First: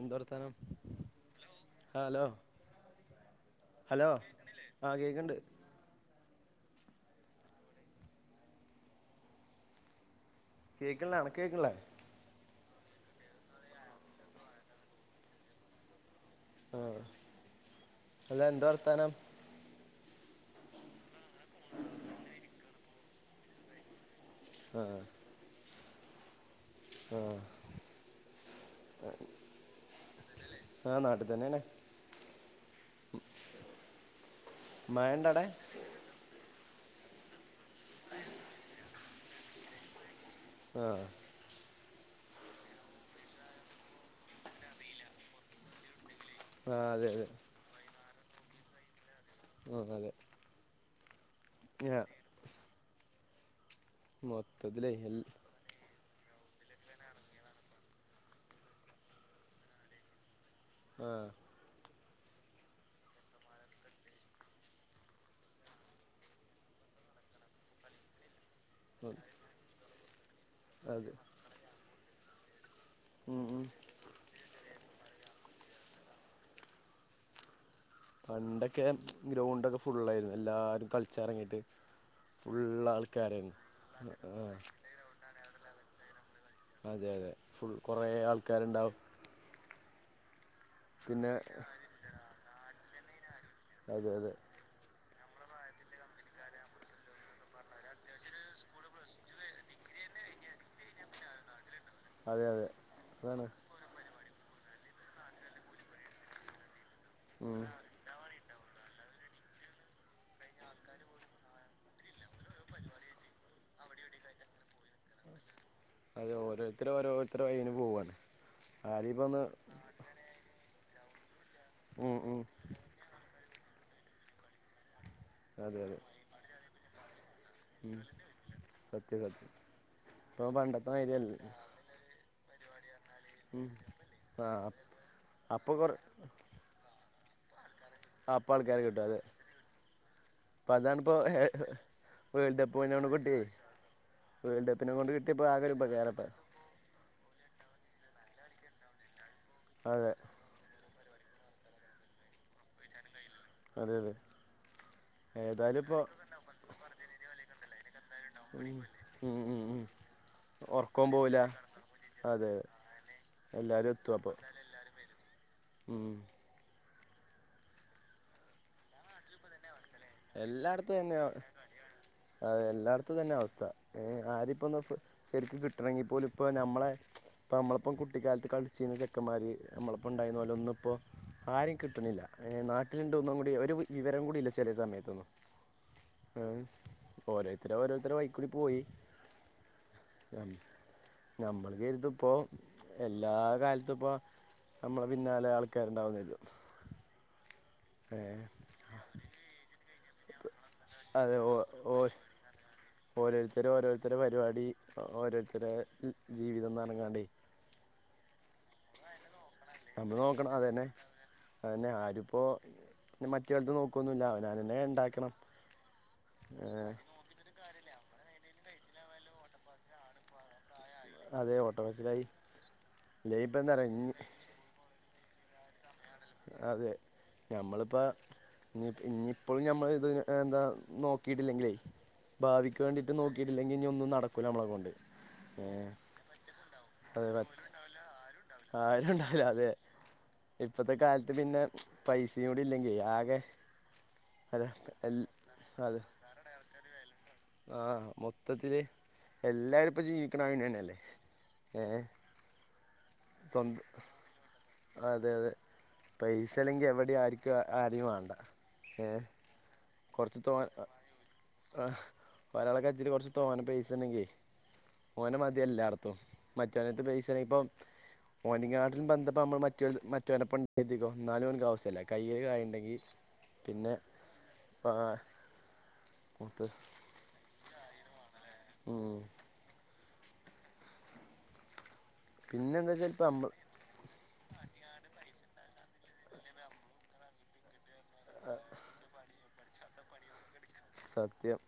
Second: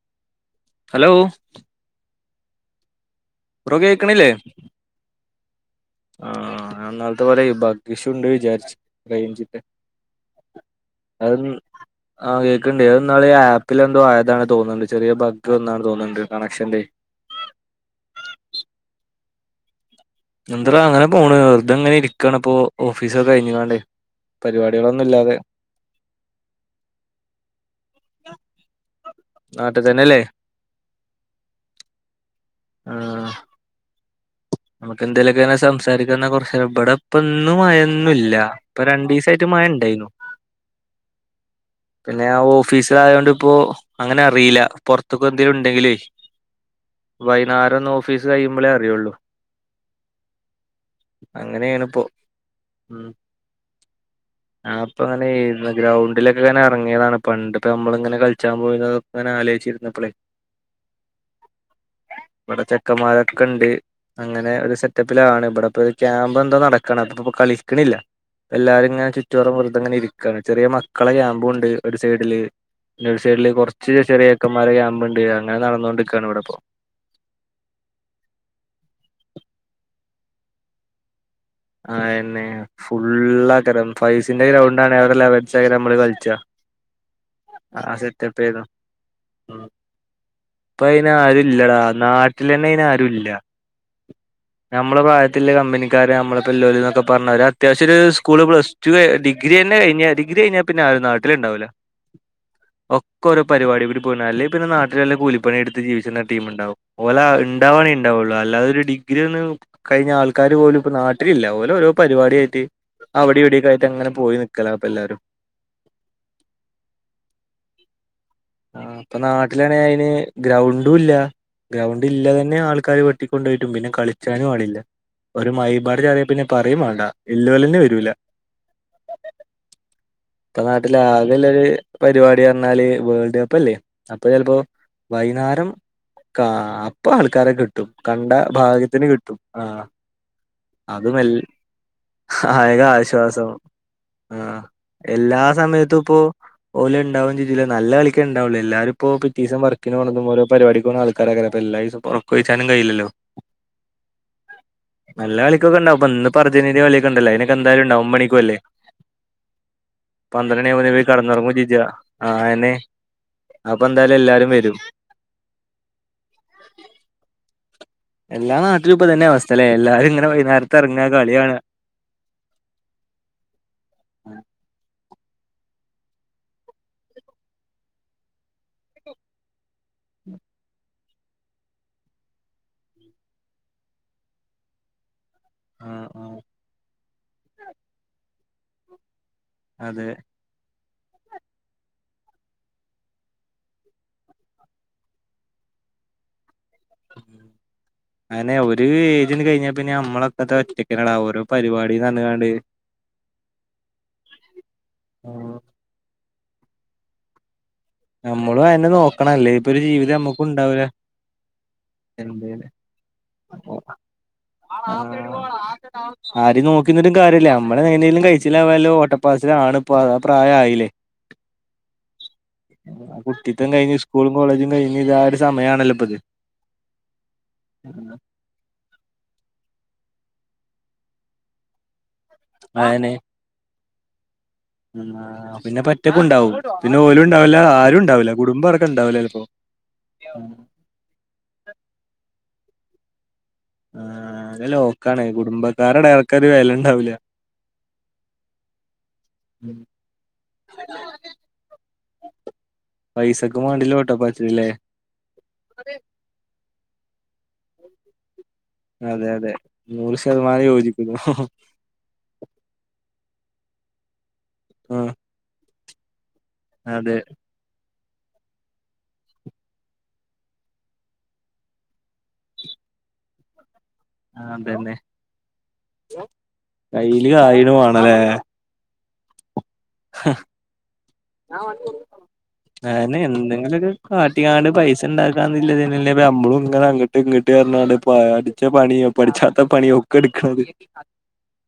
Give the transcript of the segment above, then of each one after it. എന്തർത്താനം hello hello bro hello കേക്കണില്ലേ ആഹ് കേക്ക്ണ്ട് ആഹ് ഞാൻന്നാലത്തെ പോല ബഗീഷുണ്ട് വിചാരിച്ചു റേഞ്ചിന്റെ കേക്ക്ണ്ടോ അത് അനക് കേക്ക്ള്ളെ ആഹ് കേക്ക്ണ്ട് അത് ന്നാള് ആപ്പില് എന്തോ ആയതാണ് തോന്നുന്നുണ്ട് ചെറിയ ബഗ് വന്നാണ് തോന്നുന്നുണ്ടോ തോന്നുന്നുണ്ട് കണക്ഷന്റെ ആഹ് അല്ല എന്ത വർത്താനം എന്ത്രടാ അങ്ങനെ പോണ് വെറുതങ്ങനെ ഇരിക്കണ്പ്പോ ഓഫീസ് ഒക്കെ കഴിഞ്ങ്ങാണ്ടേ ആഹ് പരിപാടികളൊന്നുംല്ലാതെ ആഹ് [unintelligible] അ [unintelligible] ന്നാട്ട്ത്തനല്ലേ? ആഹ് ന്നാട്ട് തനേണ്. ആഹ് മഴണ്ടോ ന്നമ്ക്കെന്തേലൊക്കെ അവ്ടെ ഇങ്ങനെ സംസാരിക്കന്നാ കൊറേ- ഇപടെപ്പ ഇന്ന് മയൊന്നുല്ല ഇപ്പ രണ്ടീസായ്ട്ട് മയ ഇണ്ടായിന്നു. ആഹ് പിനെ ഞാൻ ഓഫീസിലായൊണ്ട് ഇപ്പോ അങ്ങന അറിയില പൊറത്ത് ക്ക് എന്തേലും ഉണ്ടങ്കിലേ. ആഹ് അതെ അതെ വൈന്നാരം ഒന്ന് ഓഫീസ് കയ്യുമ്പളേ അറിയൊള്ളു. [unintelligible] ഞാ അങ്ങനേണ്പ്പോ മം മൊത്തത്തിലേ എൽ അപ്പങ്ങനേഴ് - അന്ന് ഗ്രൗണ്ടിലൊക്കെങ്ങനെ എറങ്ങിയതാണ് പണ്ട് ഇപ്പഞമ്മള്ങ്ങനെ കളിച്ചാൻ പോയിന്നതൊക്കെ ആലോയ്ച്ചിരുന്നപ്പളേ. ആഹ് ഇവിടെ ചെക്കന്മാരൊക്ക്‌ണ്ട്. അങ്ങനെ ഒരു സെറ്റപ്പിലാണ് ഇവിടെപ്പൊരു ക്യാമ്പ് എന്തോ ന്നടക്കണ് അപ്പ ഇപ്പ കളിക്ക്ണില്ല. എല്ലാരും ഇങ്ങനെ ചുറ്റോറം വെർത്ങ്ങനെ ഇരിക്കാണ് ചെറിയ മക്കളെ അതെ ക്യാമ്പുംണ്ട്. ഒര് സെയ്‌ഡില് പിനെ ഒരു ഉം സെയ്‌ഡില് ഉം കൊറച്ച് ചെറിയചെക്കന്മാരെ ക്യാമ്പ് ണ്ട് അങ്ങനെ ന്നടന്നോണ്ട്ക്കാണ് ഇവടപ്പോ. പണ്ടൊക്കെ ച്ച് ഗ്രൗണ്ടൊക്കെ ഫുള്ളായിര്ന്ന് എല്ലാരും കളിച്ചാ എറങ്ങിട്ട്. അയനെ ഫുള്ളാക്കരം ഫൈവ്സിന്റെ ആഹ് ഗ്രൗണ്ടാണ് അവരെ ലെവൽസൈഡ് നമ്മള് കളിച്ചാ. അതെ അതെ ഫുൾ കുറെ ആൾക്കാര്ണ്ടാവും. ആ പിന്നെ ഇപ്പയ്നാരുല്ലടാ ന്നാട്ട്ലെനെയ്നാരുല്ല. അതെ അതെ നമ്മളെ പ്രായത്തിൽള കമ്പനിക്കാരെ നമ്മള് പിള്ളേരോന്നൊക്കെ പറഞ്ഞ ഒരഅത്യാവശ്യം ഒര് സ്കൂള് പ്ലസ്- ട്ടു എ ഡിഗ്രിയെനെ കൈഞ്ഞ ഡിഗ്രി കയ്ഞ്ഞാ പിനെ ആരും ന്നാട്ടില്ണ്ടാവൂലാ. അതെ അതെ ഒക്കൊ ഓരോ അതാണ് പര് വാടി ഇവിര് പോയിന്നാ അല്ലെ പിനെ ന്നാട്ടില് വല്ല കൂലി പണി എടുത്ത് ജീവച്ചിന്ന ടീം ഇണ്ടാവും ഓല ഉം ഇണ്ടാവണെൻ- ഉണ്ടാവുള്ളു അല്ലാതൊരു ഡിഗ്രിഒന്നും കഴിഞ്ഞ ആൾക്കാര് പോലും ഇപ്പൊ ന്നാട്ടിലില്ല ഓല് ഓരോ പരിപാടിയായിട്ട്. അവിടേം ഇവിടെക്കായ്ട്ട് അങ്ങനെ പോയി ന്നിക്കല ഇപ്പഎല്ലാരും. അതെ ഓരോരുത്തര് ഓരോരുത്തര വഴില് പോവാണ്. ആ ഇപ്പ ആരിപ്പോ ഒന്ന് ന്നാട്ട്ലേണെ അയ്ന് ഗ്രൗണ്ടുംല്ല ഗ്രൗണ്ട് ഉം ഇല്ല ഉം തന്നെ ആൾക്കാര് - ട്ടി കൊണ്ടോയ്ട്ടും പിനെ കളിച്ചാനും ആളില്ല ഒരു അതെ അതെ മൈപാട് കേറിയേ പിന്നെ പറയേം വേണ്ട. ഇല്ലോലെനെ വെരൂല സത്യാ സത്യ. ഇപ്പന്നാട്ടില് ആകെള്ളൊര് പരിപാടി പർഞ്ഞാല് വേൾ ട്കപ്പല്ലേ അപ്പ ആ ചെലപ്പോ വൈന്നാരം അപ്പൊ കൊറ കാ ആ അപ്പ ആൾക്കാരെ കിട്ടു- ട്ടും കണ്ട അപ്പൊ ആൾക്കാരെ ഭാഗ്യത്തിന് അതെ കിട്ടും ആ ഹ് അപ്പൊ അതാണിപ്പോ അതുമെൽ വേൾഡ് ആയക കപ്പിനോട് കിട്ടിയേ ആശ്വാസം ആഹ് വേൾഡ് കപ്പിനെ കൊണ്ട് എല്ലാ കിട്ടിയപ്പോ ആകെ ഒരു ഉപകാരപ്പ സമയത്തുംപ്പോ- ഓല് ഇണ്ടാവും ചെയ്തില്ല ന്നല്ല കളിക്കാണ്ടാവൊള്ളേ എല്ലാരും ഇപ്പോ പിറ്റീസം വർക്കിന്‌ അതെ പോണതും ഓരോ- പരിപാടിക്ക് പോകുന്ന ആൾക്കാരകാരം അപ്പ എല്ലാഈസോം ഇപ്പ ഒറക്കൊയ്ച്ചാനും കഴിയില്ലല്ലോ. അതെ അതെ ന്നല്ല ഏതായാലും കളിക്കൊക്കെൻടാവും ഇപ്പോ ഇപ്പ്ന്ന് പ്പോ അർജന്റീൻന്റെ കളിയൊക്കെ ഇണ്ടല്ലേ അയ്നൊക്കെ എന്തായാലും ണ്ടാവും ഒമ്പണിക്കും അല്ലേ. ഉം ഉം ഉം പന്ത്രണ്ടണി ആവുബത്തെപോയ്‌ ഉറക്കം പോവില്ല കടന്നൊറങ്ങൊ ചെച്ചാ ആ അതെ അയനെ. എല്ലാരും എത്തും അപ്പെന്തായാലും അപ്പൊ എല്ലാരും വെരും. ഉം എല്ലാ ന്നാട്ടിലും ഇപ്പ ഇതനെ അവസ്ഥലെ എല്ലാരും ഇങ്ങനെ വൈന്നേരത്തെറങ്ങാ കളി കാണാ. അ എല്ലായിടത്തും ഇത് തന്ന അവസ്ഥ ഏ ആരിപ്പോന്ന് ഫൊ ശരിക്കും കിട്ടണങ്കിൽ പോലും ഇപ്പോ നമ്മളെ ഇപ്പോ നമ്മളപ്പം കുട്ടിക്കാലത്ത് കളിച്ചിരുന്ന ചെക്കമ്മാര് നമ്മളപ്പോ ഉണ്ടായിരുന്ന പോലെ ഇന്ന് ഇപ്പോ ആരേം കിട്ടുന്നില്ല ഏ നാട്ടിലുണ്ടോ ഒന്നും കൂടി ഒരു വിവരം കൂടി ഇല്ല ചെല സമയത്ത് ത്തൊന്നും ആഹ് ആഹ് ഓരോരുത്തര് ഓരോരുത്തര വൈക്കൂടി പോയി അതെ ഞം ഞമ്മൾ കരുതിപ്പോ എല്ലാ കാലത്തും ഇപ്പോ നമ്മളെ പിന്നാലെ ആൾക്കാരുണ്ടാവുന്ന് കരുതും ഏ അന്നെ ഒരു ഏജ്ന് കഴിഞ്ഞ പിന്നെ നമ്മളോക്കതാ ഒറ്റക്കല്ലട ഓരോ പരിപാടി പറഞ്ഞ്കാണ്ട് ഓരോരുത്തര് ഓരോരുത്തര പരിപാടി ഓരോരുത്തര ജീവിതം പറഞ്ഞങ്ങാണ്ടേ നമ്മളും അയന്നെ നോക്കണംഅല്ലേ ഇപ്പൊ ഒരു ജീവിതം നമ്മുക്ക് ഉണ്ടാവൂല അതന്നേ ആരിപ്പോ എന്തേലും പിന്നെ മറ്റേടുത്ത് നോക്കുവൊന്നുമില്ല അവരോര് ന്നെ ഇണ്ടാക്കണം ആഹ് ആരേം ഏ നോക്കിന്നിട്ടും കാര്യല്ല നമ്മള് എങ്ങനേലും കെയ്ച്ചില്ലവാല്ലോട്ടപ്പാച്ചിലിൽ ആണ് ഇപ്പ ആ പ്രായ ആയില്ലേ അതെ ഓട്ടപ്പാച്ചിലായി കുട്ടിത്തം കഴിഞ്ഞ് സ്കൂളും കോളേജും കഴിഞ്ഞ് ഇത് ആ ഒരു സമയം ആണല്ലോ ഇപ്പൊ ഇത് അതെ നമ്മളിപ്പ ഇഞ്ഞി ഇഞ്ഞിപ്പോഴും ഞമ്മള് ഇത് എന്താ നോക്കിയിട്ടില്ലെങ്കിലേ ഭാവിക്ക് വേണ്ടിയിട്ട് നോക്കി ല്ലെങ്കി ഇനി ഒന്നും നടക്കൂല്ല നമ്മളെ കൊണ്ട് മ്മ് ആഹ് ആ പിന്നെ ഏഹ് പറ്റപ്പ് ഉണ്ടാവും പിന്നെ ഓലും അതെ ഉണ്ടാവൂല ആരും ഉണ്ടാവില്ല കുടുംബം അടക്കം ആരും ഉണ്ടാവില്ല അതെ [unintelligible] ഇപ്പത്തെ കാലത്ത് പിന്നെ പൈസയൂടി ഇല്ലെങ്കി ആകെ ആഹ് അതെ അകെ എൽ ലോക്കാണ് അതെ കുടുംബക്കാരടെക്കര് വെലണ്ടാവൂല്ല ആഹ് മൊത്തത്തില് എല്ലാരുംപ്പോ ജീവിക്കണ് അങ്ങ്നന്നെല്ലേ ഏഹ് പൈസക്കും സ്വന്തം മാണ്ടില്ല ഓട്ടപ്പാച്ച്ല് ല്ലേ അതെ അതെ പൈസല്ലെങ്കി എവിടെ ആര്ക്കും ആരേം വാണ്ട അതെ അതെ നൂറ് ശതമാനം യോജിക്കുന്നു ഹ് ഹ് ആ പലാള കജ്ജില് കുറച്ച് തോന പൈസണ്ടെങ്കി ഉം ഓന മതില്ലാട്ത്തും മറ്റോനട്ത്ത് പൈസണ്ട ഇപ്പൊ ഓന്റെങ്ങാട്ടിലും ബന്ധപ്പോ നമ്മള് മറ്റൊ മറ്റോലപ്പംണ്ട കര്തിക്കൊ ഇന്നാലും ഓൻകാസ്യ കയ്യില് കായിണ്ടങ്കി പിന്നെ ആഹ് അതെന്നെ ത്ത് കയ്യില് കായിണ് മാണലേ ഉം ഹ അ പിന്നെന്താ വെച്ചാൽ അന്നെ ഇപ്പം നമ്മൾ എന്തെങ്കിലൊരു കാട്ടികാണ്ട് പൈസ ഇണ്ടാക്കാന്ന്ല്ലതേനില്ലപ്പൊ നമ്മളും ഇങ്ങനെ അങ്ങ ട്ട് ഇങ്ങട്ട് പറ്ഞ്ഞാണ്ട് പട്ച്ചപണിം പട്ച്ചാത്തപണിയൊക്കെ ഇടക്ക്ണത് സത്യം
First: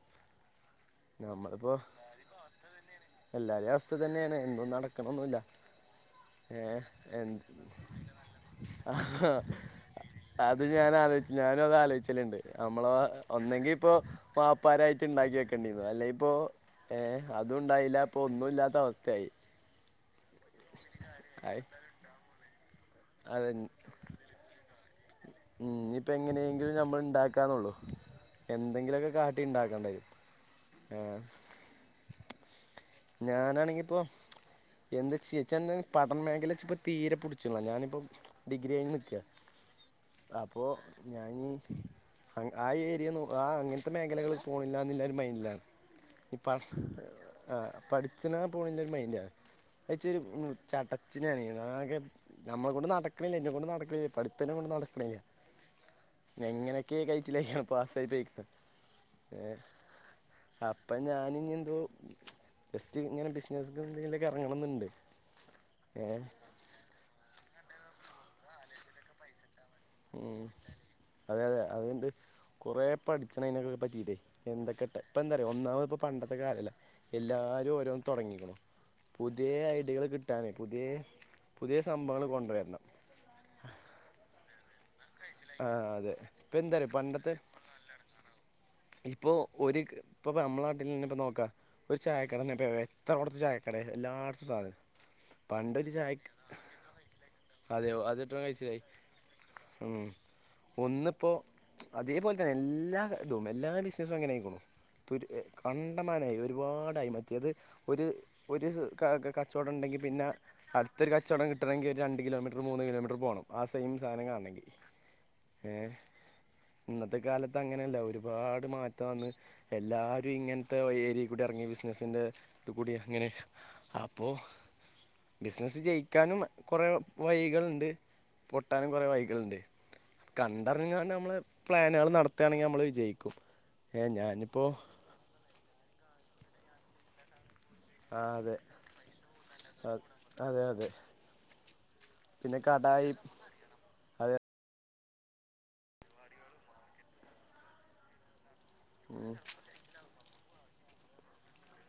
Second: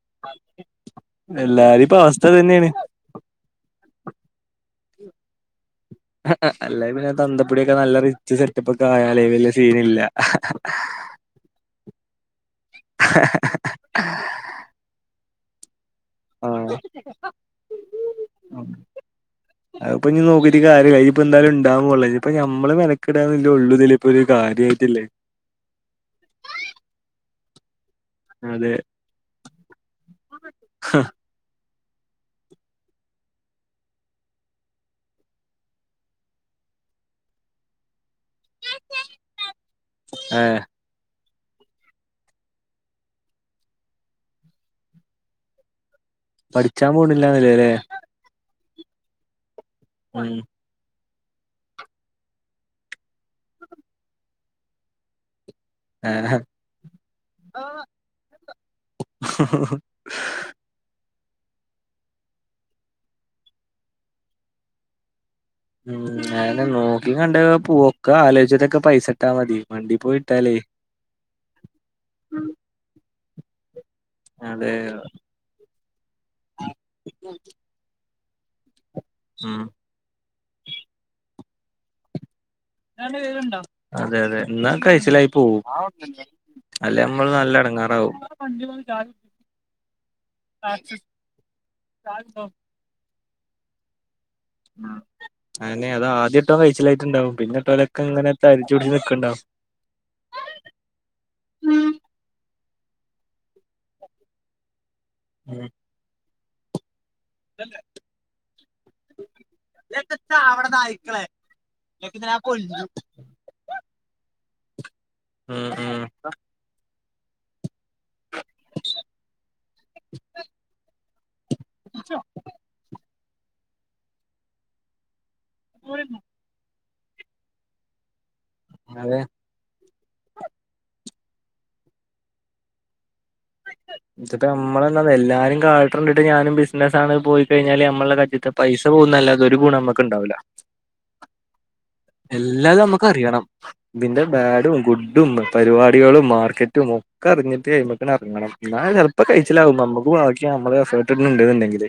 എല്ലാരിപ്പ അവസ്ഥ ഇതന്നെണ് എല്ലാരിഅവസ്ഥ ഇതന്നെണ് ഇന്നും നടക്കണ്ന്നുല്ല ഏ അല്ലെ പിന്നെ എ തന്തപ്പൊടിയൊക്കെ നല്ല റിച്ച് സെറ്റപ്പ് ഒക്കെ ഹ ആയാലേ ഹ വലിയ സീനില്ല അത് ഞാൻ ആലോ ഞാനും അത് ആലോച്ചല്ണ്ട് നമ്മള ഒന്നെങ്കി ഇപ്പോ വാപ്പാരായിട്ട് ഇണ്ടാക്കി വെക്കേണ്ടിന്നു അല്ലെയി പ്പോ ആഹ് ഏഹ് അതുണ്ടായില്ല പ്പോ ഒന്നു ഇല്ലാത്ത അവസ്ഥയായി അഹ്പ്പൊ ഇഞ്ഞ് നോക്കിട്ട്കാര്യല്ല ഇനിപ്പന്താലും ആയി ഇണ്ടാവപോണ്ല്ല ഇപ്പ ഞമ്മള് മെനക്കടാന്നുള്ളുതില് ഇപ്പൊരു കാര്യയാട്ടില്ലെ ഉം ഇഞ്ഞ്പ്പ എങ്ങനേങ്കിലും നമ്മള് ഇണ്ടാക്കാന്നൊള്ളു അതെ എന്തെങ്കിലുലൊക്കെ കാട്ടി ഇണ്ടാക്കണ്ടഹ് ഞാനാണെങ്കിപ്പൊ എന്താ ചെയ്യാച്ചന്ന് പഠനമേഖല ഇച്ച്പ്പ തീരെ പുട്ച്ച്ല്ല ഡിഗ്രി കയിന്ന് നിക്കാ അപ്പോ ഞാഞ്ഞി ആ ഏരിയന്നു ആ അങ്ങനത്തെ മേഖലകള് പോണില്ലന്ന്ല്ലരു മൈൻഡിലാണ് ഈ പഠ പഠിച്ചാൻ പോണില്ലാന്നില്ലല്ലേ പഠിച്ച്ണാ പോണല്ലരു മൈൻഡാണ് അഹ്ച്ചരു ഉം നിർ ചടച്ച് ഞാന് ഞമ്മളെകൊണ്ട് നടക്ക്‌ണില്ലേ ഇന്നെ കൊണ്ട് നടക്ക്‌ണില്ലേ പട്ത്ത ഇന്നെകൊണ്ട് നടക്ക്‌ണില്ല്യ എങ്ങനെക്കെ കയിച്ചിലായി പാസ്സായി പോയിക്ക്‌ണ് അപ്പഞാനിഞ്ഞിന്തോ ജസ്റ്റ് ഇങ്ങനെ ബിസിനസ്ക്ക്‌എന്തെകി ലൊക്കെ എറങ്ങണംന്ന്ണ്ട് ഉം അഎന്നെ നോക്കി കണ്ടഹ് പോക്കെ ആലോചിച്ചിട്ടൊക്കെ പൈസട്ടാ മതി വണ്ടി പോയി ഉം ഇട്ടാലേ അതെ അതെ അഹ്ണ്ട് കുറേ പട്ച്ചണ അയിനൊക്കെ പറ്റിട്ടെ അതെ എന്തക്കെട്ടെ ഇപ്പന്താറിയൊ ഒന്നാമത്പ്പോ പണ്ടത്തെ കാലല്ല എല്ലാരും ഓരോന്ന് തൊടങ്ങിക്ക്‌ണു പുതിയേ ഉം ഐഡിയകള് കിട്ടാനെ പുതിയേ പുതിയ സംഭവങ്ങള് കൊണ്ട് വരണം ജ്ജാണ്ട് വെരുണ്ടോ അതെ അതെ ഇന്നാ കൈച്ചിലായി പോവും ആ അതെ ഇപ്പം എന്താ പറയുക അല്ലെ നമ്മള് നല്ല എടങ്ങാറാവും ഇപ്പൊ ഒര് ഇപ്പപ്പൊ അമ്മളെ നാട്ടിലെന്നെ ഇപ്പ നോക്കാ ഒര് ചായക്കടന്നെപ്പ എവെ ത്തവ്ടത്ത് ചായക്കടെ എല്ലാടത്തും സാധന ആന്നെ അതാ ആദ്യട്ടോൻ കഴിച്ചിലായിട്ടുണ്ടാവും പിന്നെ അതെയോ അത് ട്ടോലൊക്കെങ്ങനെ എത്ര കഴിച്ചിലായി തരിച്ചുടിച്ച് നിക്ക്‌ണ്ടാവും ഉം ഒന്ന്പ്പോ അതേപോലെ തന്നെ എല്ലാ ഇതും എല്ലാ ബിസിനസ്സും അങ്ങനെ ആയിക്ക്‌ണു തുര് എ ഉം കണ്ടമാനായി ഒരുപാടായി മെ ത്തിയത് ഒര് ഒര് ക കച്ചോടം ണ്ടെങ്കി പിന്ന അട്‌ത്തൊരു കച്ചോടം കിട്ടണെങ്കി ഒരു രണ്ട് കിലോമീറ്റർ മൂന്ന് കിലോമീറ്റർ പോണം ആ സെയിം സാനം കാൺണെങ്കി ഉം ഏഹ് ഉം ഇന്നത്തെ കാലത്ത് അങ്ങനെ എല്ലാവരും. പാട് മാറ്റം വന്ന് എല്ലാരും ഇങ്ങനത്തെ ഏരിയേകൂടി എറങ്ങി ബിസിനസിന്റെ ത് കൂടി ഇങ്ങനെ. അപ്പോ ബിസിനസ്സ് ജയിക്കാനും കൊറെ വഴികള് ണ്ട്. പൊട്ടാനും കൊറെ അതെ വൈക് ന്റെ കണ്ടറിഞ്ഞാണ്ട് മ്മള് പ്ലാനേള് നടത്താണെങ്കി മ്മള് വിജയിക്കും ഏ ഇപ്പത്തെ ഞാനിപ്പോൾ മ്മളെന്താന്നൊ എല്ലാരും കാട്ട്ണണ്ടിട്ട് ഞാനും ബിസിനസ്സാണ് പോയി ക്കയിഞ്ഞാല് മ്മള്ടെ ആ കജ്ജ് ത്തെ അതെ പൈസ പോവുന്നല്ലാതെ ഒരു ഗുണം അ- നമ്മക്ക്ണ്ടാവൂല. അതെ അതെ പിന്നെ എല്ലാതും കടായി നമ്മക്കറിയണം ഇതിന്റെ അതെ ബാഡും ഗുഡും പരിപാടിയേളും മാർക്കറ്റും ഒക് ക്കർഞ്ഞിട്ട് അയ്മക്കാണെറങ്ങണം. ന്നാല് ചെല് പ്പം കയ്ച്ചിലാവും നമ്മക് ഭാഗ് ഗ്യാ മ്മള് എഫേർട്ട്ട്‌ന്ന്ണ്ടെങ്കില്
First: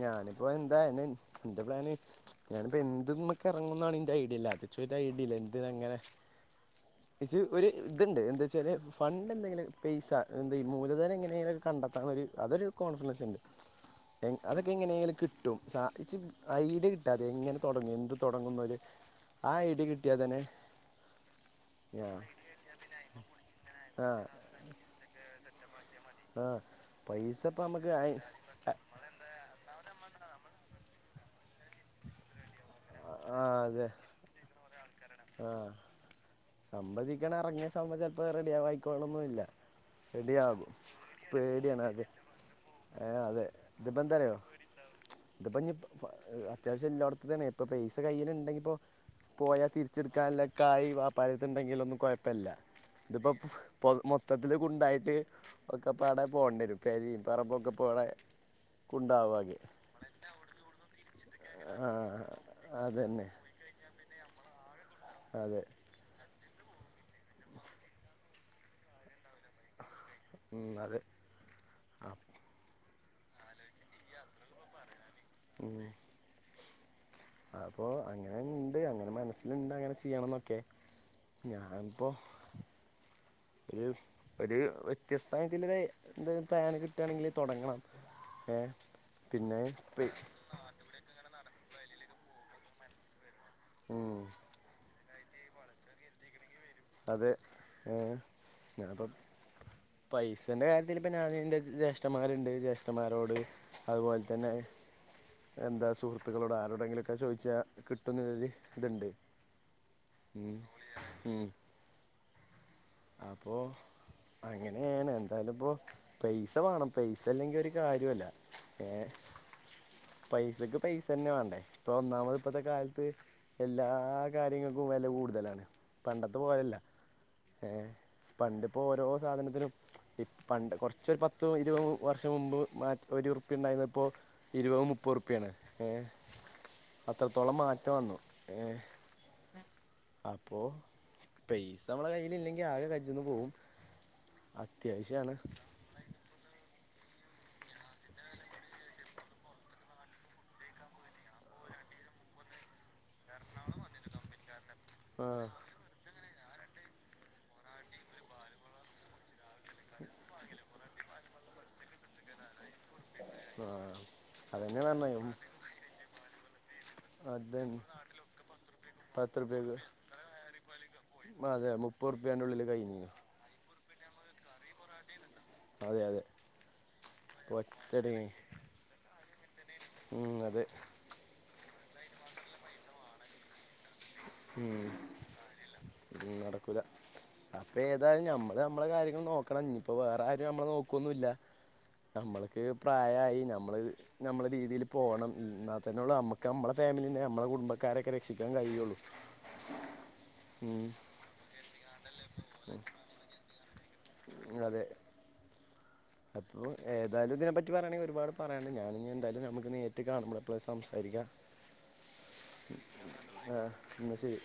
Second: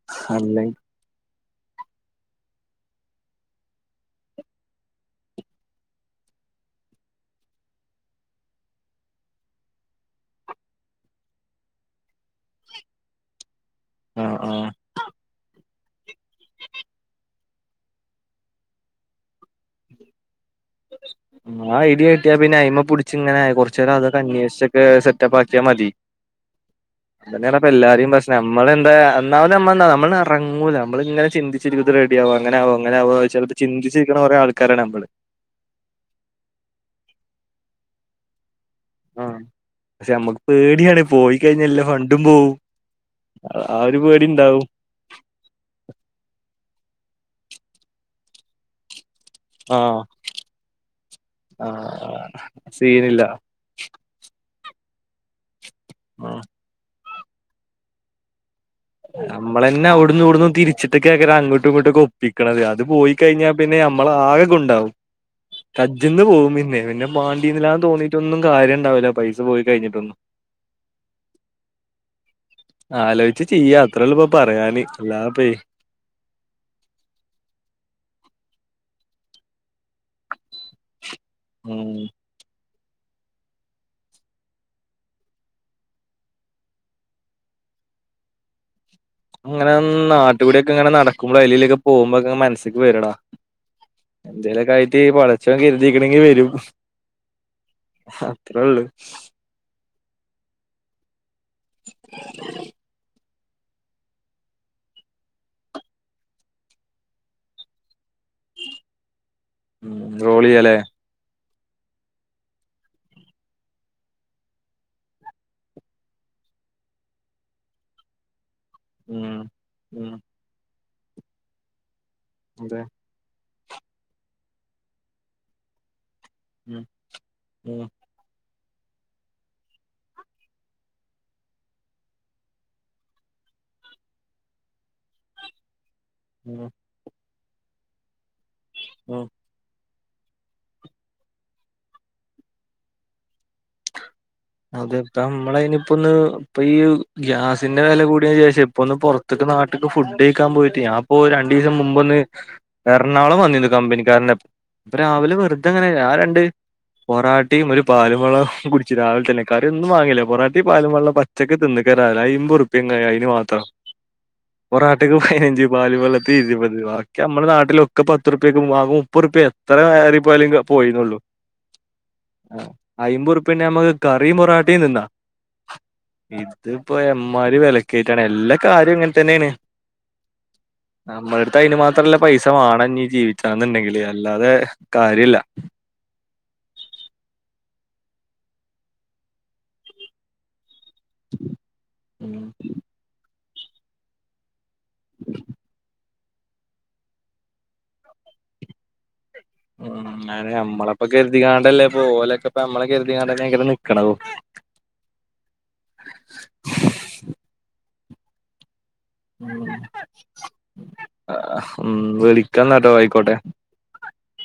ഞാന് പ്പോ എന്താ അയ്നു ന്റെ പ്ലാന് ചും ഞാന്പ്പോ എന്ത്മ്മക്ക് എറങ്ങുന്നാണ് ന്റെ ഐഡിയല്ലാത്തെ, ച്ചൊരു ഐഡിയല്ല എന്തിനങ്ങനെ ഇജ് ഒര് ത്ണ്ട് എന്താച്ചാൽ ഫണ്ട് എന്തെങ്കിലും പൈസ എന്ത് മൂലധനം എങ്ങനെലൊക്കെ കണ്ടെത്താൻ ള്ള ഒര് അതൊരു കോൺഫിണസ് ണ്ട് ആഹ് അതൊക്കെ എങ്ങനെലും കിട്ടും സാ, ച്ച് ഐഡിയ കിട്ടാത്തെ എങ്ങനെ തൊടങ്ങും എന്ത്‌ തൊടങ്ങുന്നൊര് ആ ഐഡിയ കിട്ടിയാ തന്നെ ആഹ് ആ ഐഡിയ കിട്ടിയാ പിന്നെ അയ്മ്മെ പുട്ച്ച് ഇങ്ങനെ കൊറ്ച്ചെരം ആ അതൊക്കന്വേഷിച്ച ക്കെ സെറ്റപ്പാക്കിയാ മതി ആഹ് പൈസ ഇപ്പ നമ്മക്ക് ആയ് മ്മളെന്താ എന്നാമതെമ്മളെന്താന്നൊ മ്മളെറങ്ങൂല നമ്മള്ങ്ങനെ ചിന്തിച് ചിഞ്ത് റെഡി ആവോ അങ്ങനാവോ ങ്ങനാവോ ചെല് പ്പം ചിന്തിച്ചിരിക്ക്ണ കൊറേ ആൾക്കാരാണ് നമ്മള് ആഹ് സംവദീക്കണിറങ്ങിയ സംഭവം ചെലപ്പം ആഹ് റെഡിയാവായിക്കോളണന്നുല്ല പക്ഷെ നമ്മക്ക് പേടിയാണ് പോയിക്കഴിഞ്ഞാ എല്ല അതെ ഫണ്ടും പോവും ആഹ് ഒരു പേടി ഇണ്ടാവും ഇതിപ്പോ ഇഞ് ഇപ് ഫ അത്യാവശ്യല്ലോട്തെന്നെ ഇപ്പ പൈസ കയ്യില്ണ്ടെങ്കി പ്പോ പോയാ ആഹ് തിരിച്ചെടുക്കാനുള്ള കായി വാപയിതുണ്ടെങ്കിലൊന്നും ആഹ് കൊയപ്പില്ല. സീനില്ല ഇതിപ്പോ ഇപ്പൊ മൊത്തത്തില് കുണ്ടായിട്ട് ഒക്കെപ്പാടെ ആഹ് പോണ്ടെരും പെരിം പറമ്പൊക്കെപാടെ നമ്മളന്നെ അവിടു‌ന്നും ഇവിടുന്നും തിരിച്ചിട്ടയ്ക്കാരം അങ്ങോട്ടും ആ ഇങ്ങോട്ടുവൊക്കെ ഒപ്പിക്ക്ണത് അത് പോയി അതന്നെ കയിഞ്ഞാ പിന്നെ ഞമ്മളാകെ ഗുണ്ടാവും അതെ കജ്ജിന്ന് പോവും പിന്നെ. പിന്നെ മാണ്ടീര്ന്നില്ലാന്ന് തോന്നീട്ടൊന്നും കാര്യംണ്ടാവൂല പൈസ പോയി കഴിഞ്ഞിട്ടൊന്നും ഉം അതെ ആഹ് ആലോയ്ച്ച് ചെയ്യ അത്രേയുള്ളൂ ഇപ്പൊ പറയാന് അല്ലാതിപ്പൊ [unintelligible] അപ്പോ അങ്ങനെ ഇണ്ട് അങ്ങനെ മനസ്സിലുണ്ട് അങ്ങനെ ചെയ്യണംന്നൊക്കെ ഉം ഞാൻപ്പോ ഒര് ഒര് വ്യത്യസ്ഥായിട്ടുള്ള ഒര് പ്ലാൻ കിട്ടാണെങ്കില് തൊടങ്ങണം ഏഹ് അങ്ങനെന്ന് നാട്ടുകൂടിയൊക്കെ ഇങ്ങനെ നാട്ടീക്കൂടിയൊക്കെ നടക്കുമ്പോ അയ്ലീലൊക്കെ പോവുമ്പോെ ഒക്കെ മനസ്സില്ക്ക് വരൊള്ളു എന്തേലൊക്കെ ആയിട്ട് പടച്ചോൻ കരിതീക്ക്ണെങ്കി വരും. അതെ ഉം അത്രേ ഉള്ളൂ ഞാപ്പം പൈസെൻ്റെ കാര്യത്തിൽ ഇപ്പം ഞാന് എൻ്റെ ജേഷ്ഠന്മാരുണ്ട് ജേഷ്ഠന്മാരോട് അതുപോലെ തന്നെ എന്താ സുഹൃത്തുക്കളോട് ആരോടെങ്കിലുംക്കെ ചോദിച്ചാൽ കിട്ടുന്ന ഒരിതുണ്ട് ഉം ഉം റോളെയ്യാലേ ഉം അപ്പോ അങ്ങനെയാണ് എന്തായാലും ഇപ്പോ പൈസ വേണം പൈസ ഇല്ലെങ്കി ഒരു കാര്യോല്ല ഏഹ് ഉം ഉം പൈസക്ക് പൈസന്നെ വേണ്ടേ ഇപ്പൊ ഒന്നാമത് ഇപ്പോഴത്തെ അതെ കാലത്ത് എല്ലാ കാര്യങ്ങൾക്കും വെല കൂടുതലാണ് പണ്ട ത്തെപോലല്ല ഉം ഉം ഏഹ് പണ്ടിപ്പോ ഓരോ സാധനത്തിനും ഈ പണ്ട് കുറച്ചൊരു പത്ത് ഇരുപതും വർഷം മുമ്പ് മ ഒരു റുപ്യ ഉണ്ടായിരുന്നപ്പോ ഇരുപതും മുപ്പത് റുപ്പ്യ ആണ് ഏഹ് ഉം അത്രത്തോളം മാറ്റം വന്നു ഏഹ് ഉം അപ്പോ പൈസ നമ്മളെ കയ്യിൽ ഇല്ലെങ്കിൽ ആകെ കജിന്ന് പോവും അതിപ്പം അത്യാവശ്യമാണ് നമ്മളയില് ഇപ്പൊന്ന് ഇപ്പൊ ഈ ഗ്യാസിന്റെ വില കൂടിയശേഷേ ഇപ്പൊന്ന് പുറത്തേക്ക നാട്ടിക്ക് ഫുഡ് കഴിക്കാൻ പോയിട്ട് ഞാ ഓഹ് രണ്ടു ദിവസം മുമ്പ് ഒന്ന് എറണാകുളം വന്നിരുന്നു കമ്പനിക്കാരന്റൊപ്പം ആ രാവിലെ വെറുതെ അങ്ങനെ ഞാൻ രണ്ട് പൊറാട്ടിയും ഒരു പാലും വെള്ളം കുടിച്ചു രാവി കറിയൊന്നും വാങ്ങിയില്ല പൊറോട്ടിയും പാലും വെള്ളോം പച്ചക്ക് തിന്ന്ക്കാരാ ആയിമ്പത് റു പിന്നേ അയിന് മാത്രം ആ അതന്നെ പോറാട്ടക്ക് പറഞ്ഞത് പതിനഞ്ച് പാലും വെള്ളത്തിനു ഇരുപത് നമ്മുടെ അതന്നെ നാട്ടിലൊക്കെ പത്ത്റുപ്പ്യക്കും വാങ്ങും മുപ്പത് പത്ത് റുപ്യ ഉറുപ്പ്യക്ക് എത്ര യേറി പോയാലും പോയിന്നുള്ളു അതെ മുപ്പതുറുപ്പ്യേൻന്റുള്ളില് കഴിഞ്ഞ് അമ്പത്റുപ്പ്യ ഇണ്ടേ നമുക്ക് കറിയും പൊറാട്ടയും തിന്നാ അതെ അതെ ഇതിപ്പോ എമ്മാരി ഒറ്റടി വെലക്കയറ്റാണ് എല്ലാ കാര്യം ഇങ്ങനെ തന്നെയാണ് ഉം അതെ നമ്മുടെ അടുത്ത് അതിന് മാത്രല്ല പൈസ വേണംനീ ജീവിച്ചാന്നുണ്ടെങ്കില് അല്ലാതെ കാര്യല്ല ഉം നടക്കൂല അപ്പെ ഏതായാലും നമ്മള് നമ്മളെ കാര്യങ്ങള് നോക്കണം ഇനി ഇപ്പോ വേറെ ആരും നമ്മളെ നോ ക്കൊന്നില്ല ഉം നമ്മളൊക്കെ പ്രായായി നമ്മള് നമ്മളെ രീതിയിൽ പോണം എന്നാൽത്തന്നെ ഉള്ളൂ നമുക്ക് നമ്മുടെ ഫാമിലീനെ നമ്മുടെ കുടുംബക്കാരൊക്കെ രക്ഷിക്കാൻ കഴിയുള്ളൂ ഉം അതെ ഉം നമ്മളപ്പോ കരുതികാണ്ടല്ലേ പോലൊക്കെപ്പ നമ്മളെ കരുതികാണ്ട ഇങ്ങനെ നിക്കണതും അതെ അപ്പോ ഏതായാലുംതിന പറ്റി പറയാണെങ്കി ഒരുപാട് പറയണ്ട് ഞാനിനി എന്തായാലും നമുക്ക് നേരിറ്റ് കാണുമ്പോ നമ്മൾപ്പോ സംസാരിക്കാം ഉം വിളിക്കാന്നാട്ടോ ആയിക്കോട്ടെ എന്നാ ശരി